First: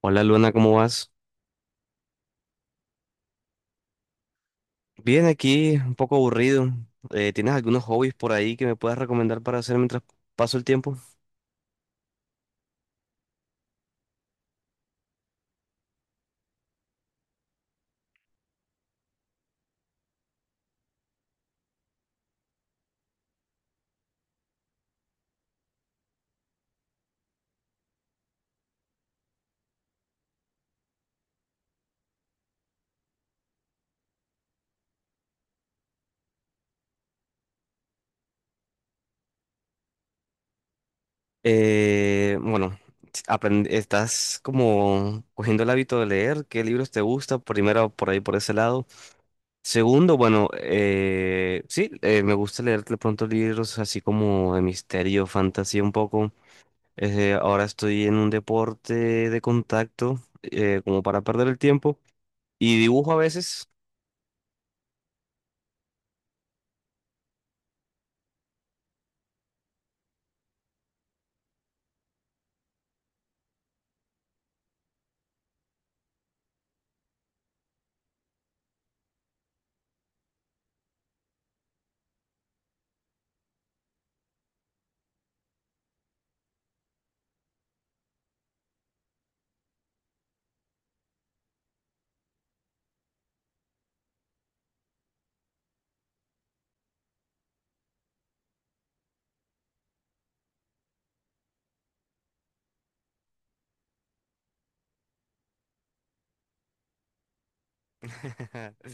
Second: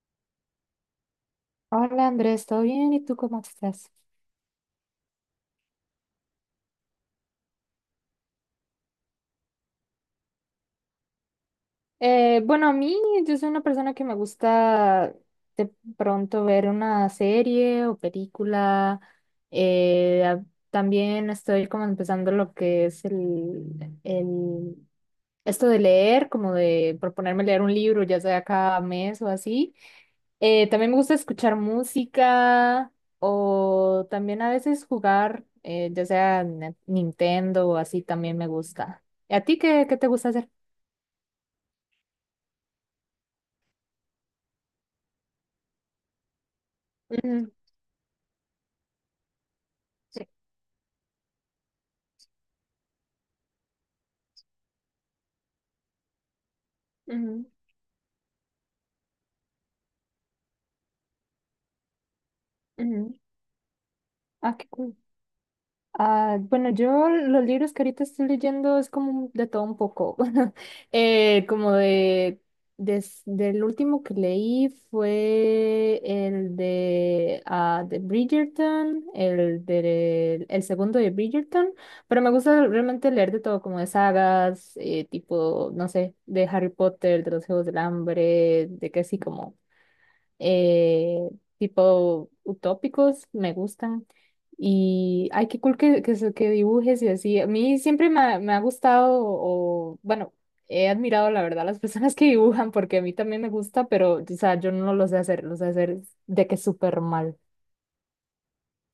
Hola Luna, ¿cómo vas? Hola Andrés, ¿todo bien? ¿Y tú cómo estás? Bien, aquí un poco aburrido. ¿Tienes algunos hobbies por ahí que me puedas recomendar para hacer mientras paso el tiempo? Bueno, a mí yo soy una persona que me gusta de pronto ver una serie o película. eh, a- También estoy como empezando lo que es el esto de leer, como de proponerme leer un libro, ya sea cada mes o así. También me gusta escuchar música o también a veces jugar, ya sea en Nintendo o así también me gusta. ¿Y a ti qué te gusta hacer? Bueno, estás como cogiendo el hábito de leer, ¿qué libros te gusta? Ujú. Primero, por ahí, por ese lado. Segundo, Sí. bueno, sí, me gusta leer de pronto libros así como de misterio, fantasía un poco. Ujú, Ahora estoy en un deporte de contacto, como para perder el tiempo. Y dibujo a ujú. veces. Ah, qué cool. Ah, bueno, yo los libros que ahorita estoy leyendo es de todo un poco. Eh, como de, Del último que leí fue el de, ah, de Bridgerton, el de el segundo de Bridgerton, pero me gusta realmente leer de todo, como de sagas, tipo, no sé, de Harry Potter, de los Juegos del Hambre, de que así como eh, tipo utópicos, me gustan. Y ay, qué cool que dibujes y así. A mí siempre me ha gustado, o bueno, he admirado la verdad las personas que dibujan, porque a mí también me gusta, pero o sea, yo no lo sé hacer, lo sé hacer de que súper mal.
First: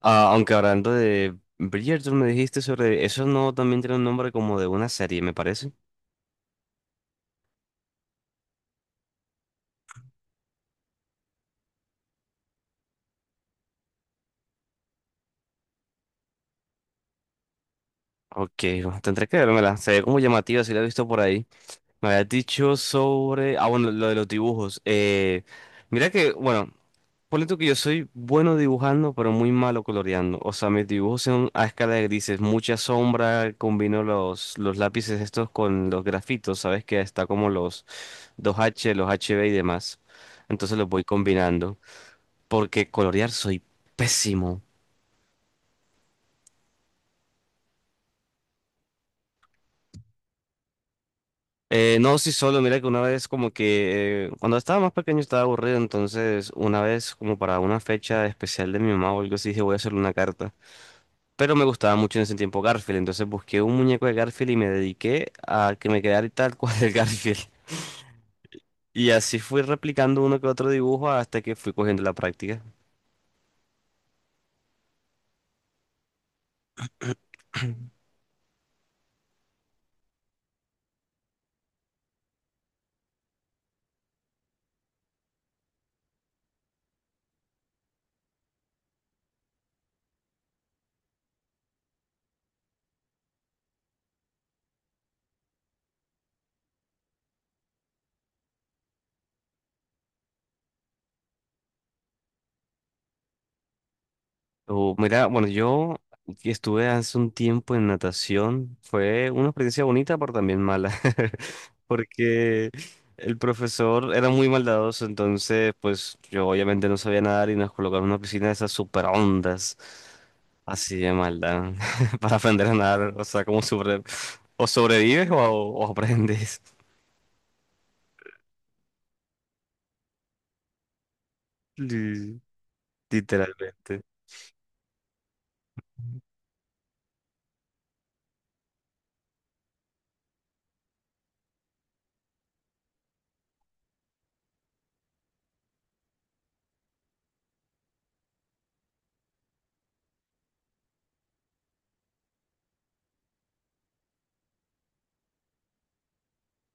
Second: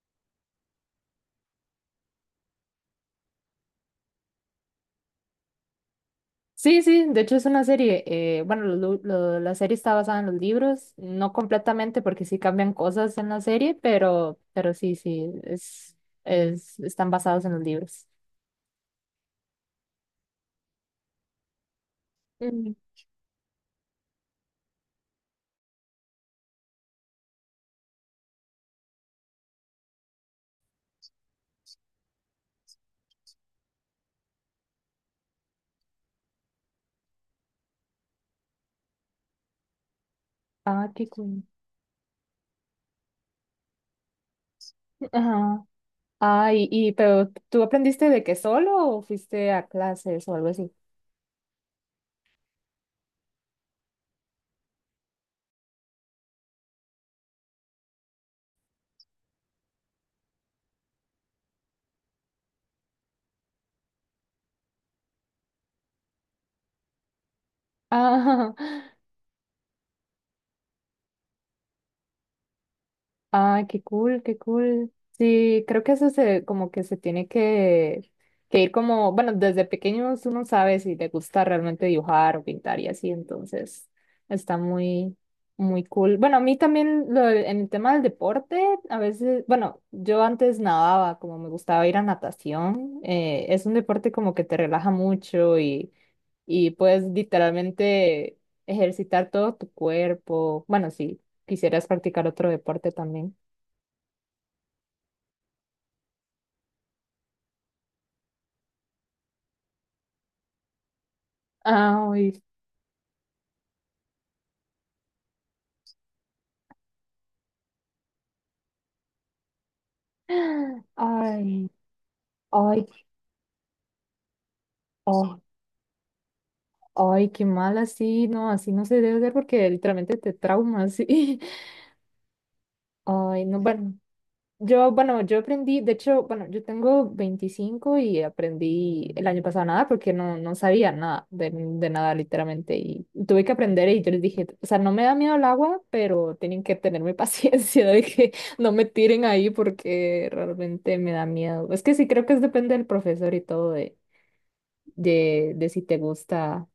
Ah, aunque hablando de Bridgerton, me dijiste sobre eso, no también tiene un nombre como de una serie, me parece. Sí, sí, de hecho es una serie. Bueno, la serie está basada en los libros, no completamente porque sí cambian cosas en la serie, pero sí, sí, es, están basados en los libros. Ok, bueno, tendré que vérmela. Se ve como llamativa, si la he visto por ahí. Me habías dicho sobre. Ah, bueno, lo de los dibujos. Mira que, bueno, ponle tú que yo soy bueno dibujando, pero muy malo coloreando. O sea, mis dibujos son a escala de grises, mucha sombra. Combino los lápices estos con los grafitos, ¿sabes? Que está como los dos h los HB y demás. Entonces los Ah, voy qué cool. combinando, porque colorear soy pésimo. Ajá. Ah, pero ¿tú aprendiste de que solo o fuiste a clases o algo así? No, sí, solo, mira que una vez como que cuando estaba más pequeño estaba aburrido, entonces una vez como para una fecha especial de mi mamá o algo así dije voy a hacerle una carta. Pero me gustaba mucho en ese tiempo Garfield, entonces busqué un muñeco de Garfield y me dediqué a que me quedara tal cual el Garfield. Ah. Y así fui replicando uno que otro dibujo hasta que fui cogiendo la práctica. Ah, qué cool, qué cool. Sí, creo que eso se como que que ir como, bueno, desde pequeños uno sabe si le gusta realmente dibujar o pintar y así, entonces está muy cool. Bueno, a mí también en el tema del deporte, a veces, bueno, yo antes nadaba, como me gustaba ir a natación, es un deporte como que te relaja mucho y puedes literalmente ejercitar todo tu cuerpo. Bueno, sí. ¿Quisieras practicar otro deporte también? O, mira, bueno, yo estuve hace un tiempo en natación. Fue una experiencia bonita, pero también mala. Ay, Porque el profesor era muy maldadoso, entonces, pues yo obviamente no sabía nadar y nos colocaron en una piscina de esas super ondas. Así de ay, maldad. Para aprender a ay, nadar, o sea, como sobre o sobrevives ay, o aprendes. ay, qué mal así no se debe hacer porque literalmente te traumas. Sí. Li- Ay, no, bueno. Literalmente. Yo, bueno, yo aprendí, de hecho, bueno, yo tengo 25 y aprendí el año pasado nada porque no, no sabía nada de nada literalmente y tuve que aprender y yo les dije, o sea, no me da miedo el agua, pero tienen que tenerme paciencia de que no me tiren ahí porque realmente me da miedo. Es que sí, creo que es depende del profesor y todo de si te gusta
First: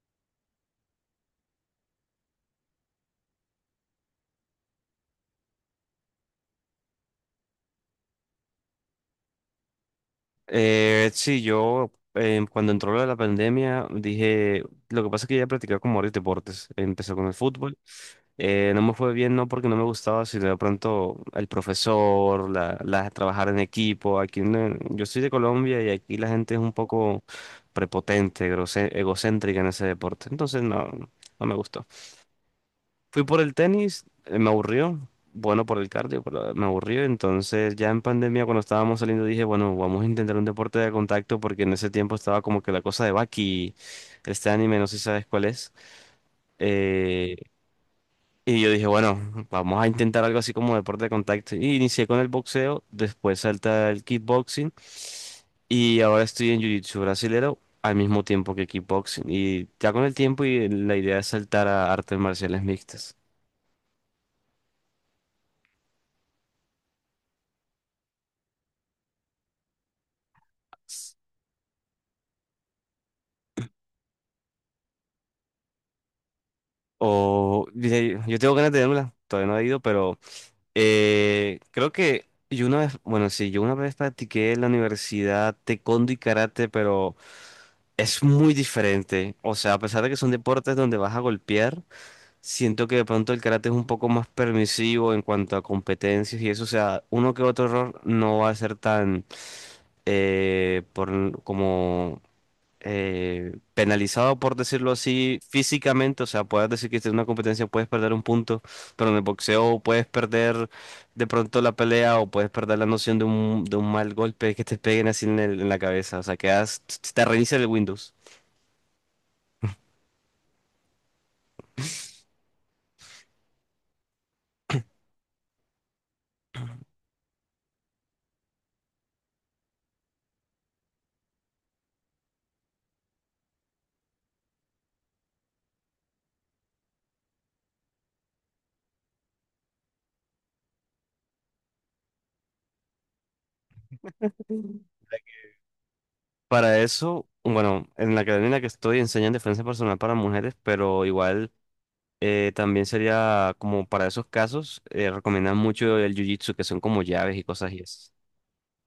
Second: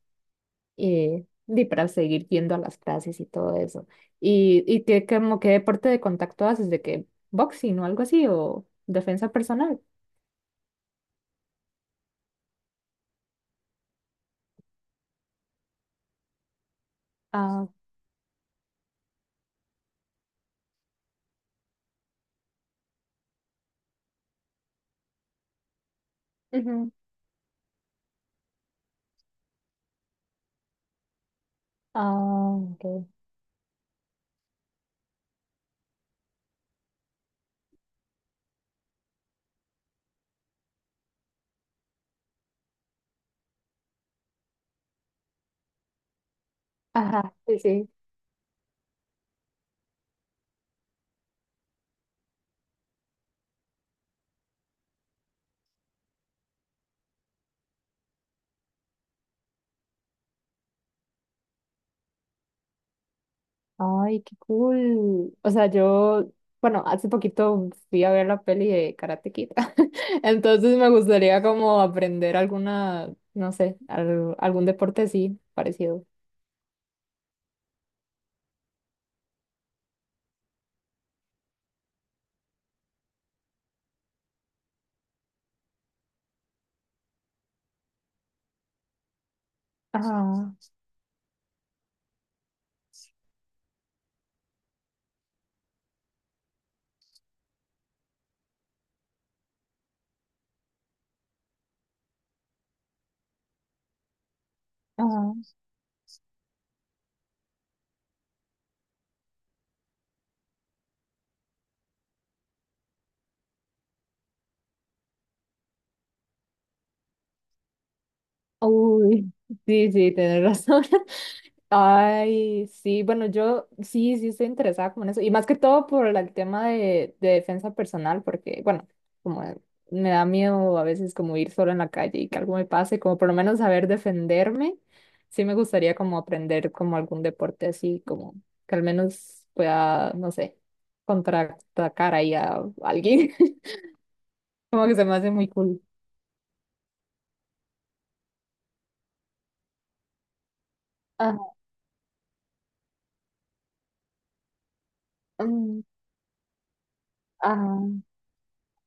y para seguir yendo a las clases y todo eso. Y qué, como, qué deporte de contacto haces? ¿De qué? ¿Boxing o algo así? ¿O defensa personal? Sí, yo cuando entró lo de la pandemia dije, lo que pasa es que ya practicaba como varios deportes. Empecé con el Ah, fútbol. No me fue bien, no porque no me gustaba, sino de pronto el profesor, trabajar en equipo. Aquí no- Yo soy de Colombia y aquí la gente es un ujú. poco prepotente, egocéntrica en ese deporte. Entonces no, no me gustó. Ah, ok. Fui por el tenis, me aburrió. Bueno, por el cardio, pero me aburrió. Entonces, ya en pandemia, cuando estábamos saliendo, dije, bueno, vamos a intentar un deporte de contacto, porque en ese tiempo estaba como que la cosa de Baki, este anime, no sé si sabes cuál es. Ajá, Eh, sí, sí. y yo dije, bueno, vamos a intentar algo así como deporte de contacto. Y inicié con el boxeo, después salta el kickboxing. Y ahora estoy en Jiu-Jitsu brasilero al mismo tiempo que kickboxing. Y ya con el tiempo, y la idea es saltar a artes marciales mixtas. Ay, qué cool. O sea, yo, bueno, hace poquito fui a ver la peli de Karate Kid, entonces me gustaría como aprender alguna, no sé, algún deporte así parecido. O dice, yo tengo ganas de dármela, todavía no he ido, pero creo que yo una vez, bueno, sí, yo una vez practiqué en la universidad taekwondo y karate, pero es muy diferente. O sea, a pesar de que son Ajá, deportes donde vas a golpear, siento que de pronto el karate es un poco más permisivo en cuanto a competencias y eso. O sea, uno que otro error no va a ser tan por, como penalizado, por decirlo ajá. así, físicamente. O sea, puedes decir que en una competencia puedes perder un punto, pero en el boxeo puedes perder de pronto la pelea o puedes perder la noción de un mal golpe que te peguen así en, en la cabeza. O sea, quedas, te reinicia el Windows. Uy. Sí, sí, tienes razón. Ay, sí, bueno, yo sí, sí estoy interesada como en eso. Y más que todo por el tema de defensa personal, porque, bueno, como me da miedo a veces como ir solo en la calle y que algo me pase, como por lo menos saber defenderme. Sí me gustaría como aprender como algún deporte así, como que al menos pueda, no sé, contraatacar ahí a alguien. Como que se me hace muy cool. Para eso, bueno, en la academia en la que estoy enseñan defensa personal para mujeres, pero Ajá, igual también sería como para esos casos. Recomiendan mm, mucho el jiu-jitsu, que son como llaves y cosas y ajá. eso.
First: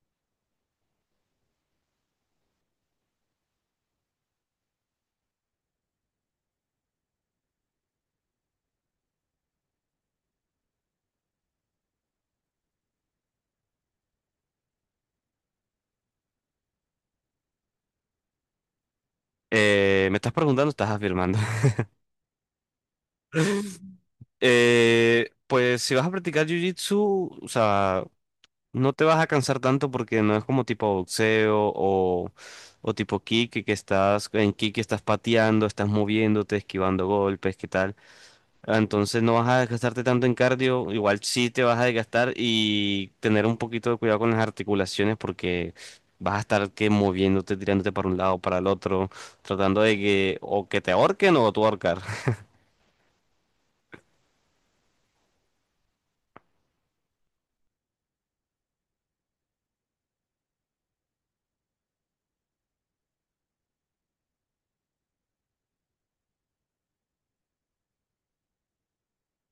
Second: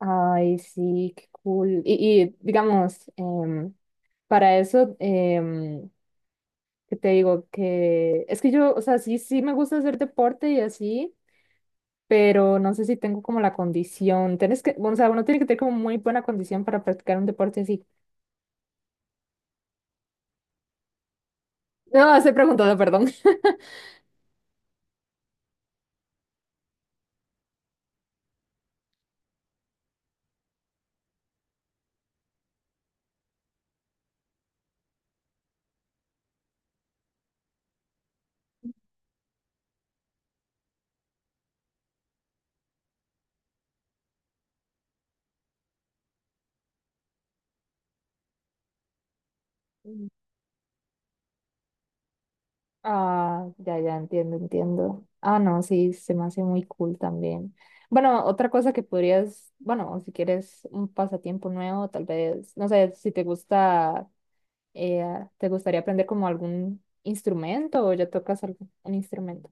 Ay, sí, qué cool. Y digamos, para eso, ¿qué te digo? Que es que yo, o sea, sí, sí me gusta hacer deporte y así, pero no sé si tengo como la condición. Tienes que, o sea, uno tiene que tener como muy buena condición para practicar un deporte así. Me estás preguntando, estás afirmando. No, estoy preguntando, perdón. Pues si vas a practicar jiu-jitsu, o sea, no te vas a cansar tanto porque no es como tipo boxeo o tipo kick, que estás en kick, estás pateando, estás moviéndote, esquivando golpes, ¿qué tal? Entonces no vas a desgastarte tanto en cardio, igual sí te vas a desgastar y tener un poquito de cuidado con las articulaciones porque vas a estar que moviéndote, tirándote para un lado, para el otro, tratando de Mm. que o que te ahorquen o tú ahorcar. Ah, ya, ya, entiendo, entiendo. Ah, no, sí, se me hace muy cool también. Bueno, otra cosa que podrías, bueno, si quieres un pasatiempo nuevo, tal vez, no sé, si te gusta Eh, ¿te gustaría aprender como algún instrumento o ya tocas algún un instrumento?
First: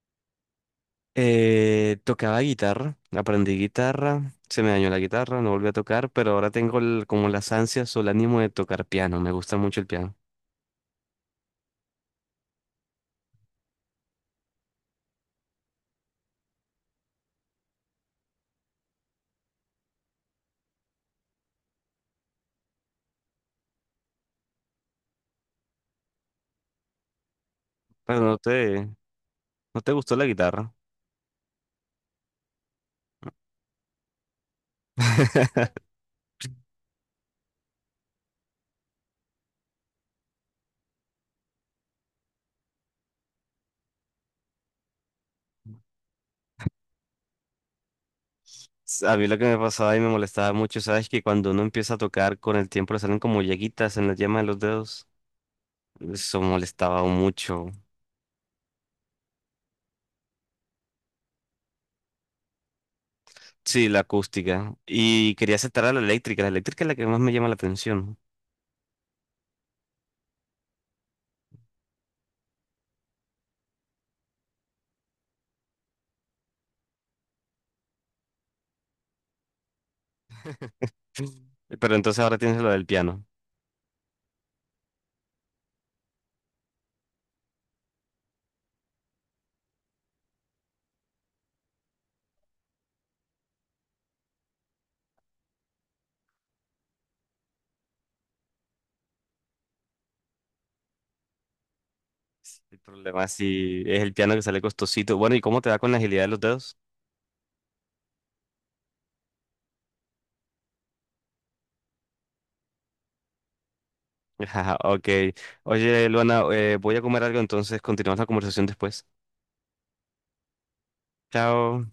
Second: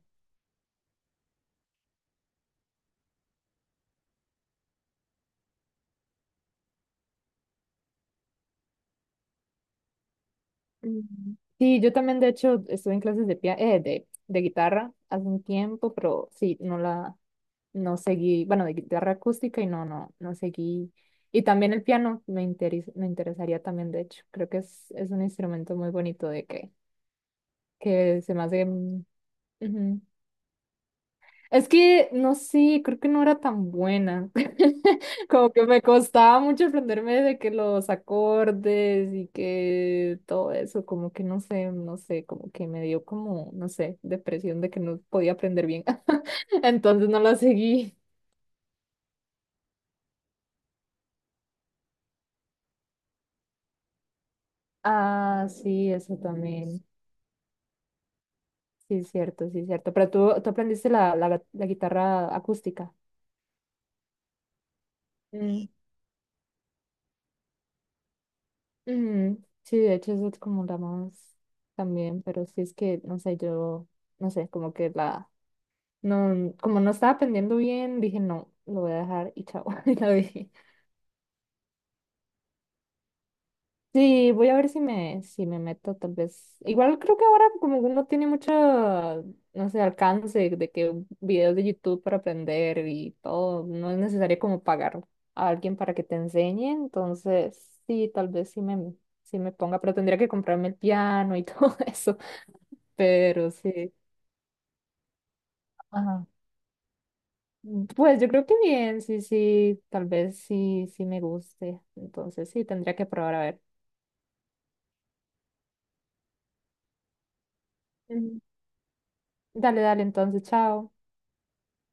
Tocaba guitarra, aprendí guitarra, se me dañó la guitarra, no volví a tocar, pero ahora tengo como las ansias o el ánimo de tocar piano, me gusta mucho el piano. Mm. Sí, yo también de hecho estuve en clases de guitarra hace un tiempo, pero sí, no seguí, bueno, de guitarra acústica y no, no, no seguí. Y también el piano me interesaría también, de hecho, creo que es un instrumento muy bonito de Pero que se no me hace, te, mm, no te ujú. gustó la guitarra. Es que, no sé, creo que no era tan buena. Como que me costaba mucho aprenderme de que los acordes y que todo eso, como que no sé, no sé, como que me dio como, no sé, depresión de que no podía aprender bien. Entonces no la seguí. A mí lo que me pasaba y me molestaba mucho, sabes que cuando uno empieza a tocar con el tiempo le salen como llaguitas en la yema de los dedos. Ah, sí, eso Eso también. molestaba mucho. Sí, es cierto, sí, es cierto. Pero tú aprendiste la guitarra acústica. Sí, la acústica. Y quería Mm. aceptar a la eléctrica. La eléctrica es la que más me llama la atención. Ujú. Sí, de hecho eso es como la más también, pero sí es que, no sé, yo, no sé, no, como no estaba aprendiendo bien, dije no, lo voy a dejar y chao, y la dejé. Pero entonces ahora tienes lo del piano. Sí, voy a ver si me meto tal vez. Igual creo que ahora como que no tiene mucho, no sé, alcance de que videos de YouTube para aprender y todo, no es necesario como pagar a alguien para que te enseñe, entonces sí, tal vez sí me ponga, pero tendría que comprarme el piano y todo eso, Pues el problema pero si sí. es el piano, que sale costosito. Bueno, ¿y cómo te va con la agilidad Ajá. de los dedos? Pues yo creo que bien, sí, sí, tal vez sí, sí me guste, entonces sí, tendría que probar a ver. Ajá, ok. Oye, Luana, voy a comer algo, entonces continuamos la Ujú. conversación después. Dale, dale, entonces, chao. Chao.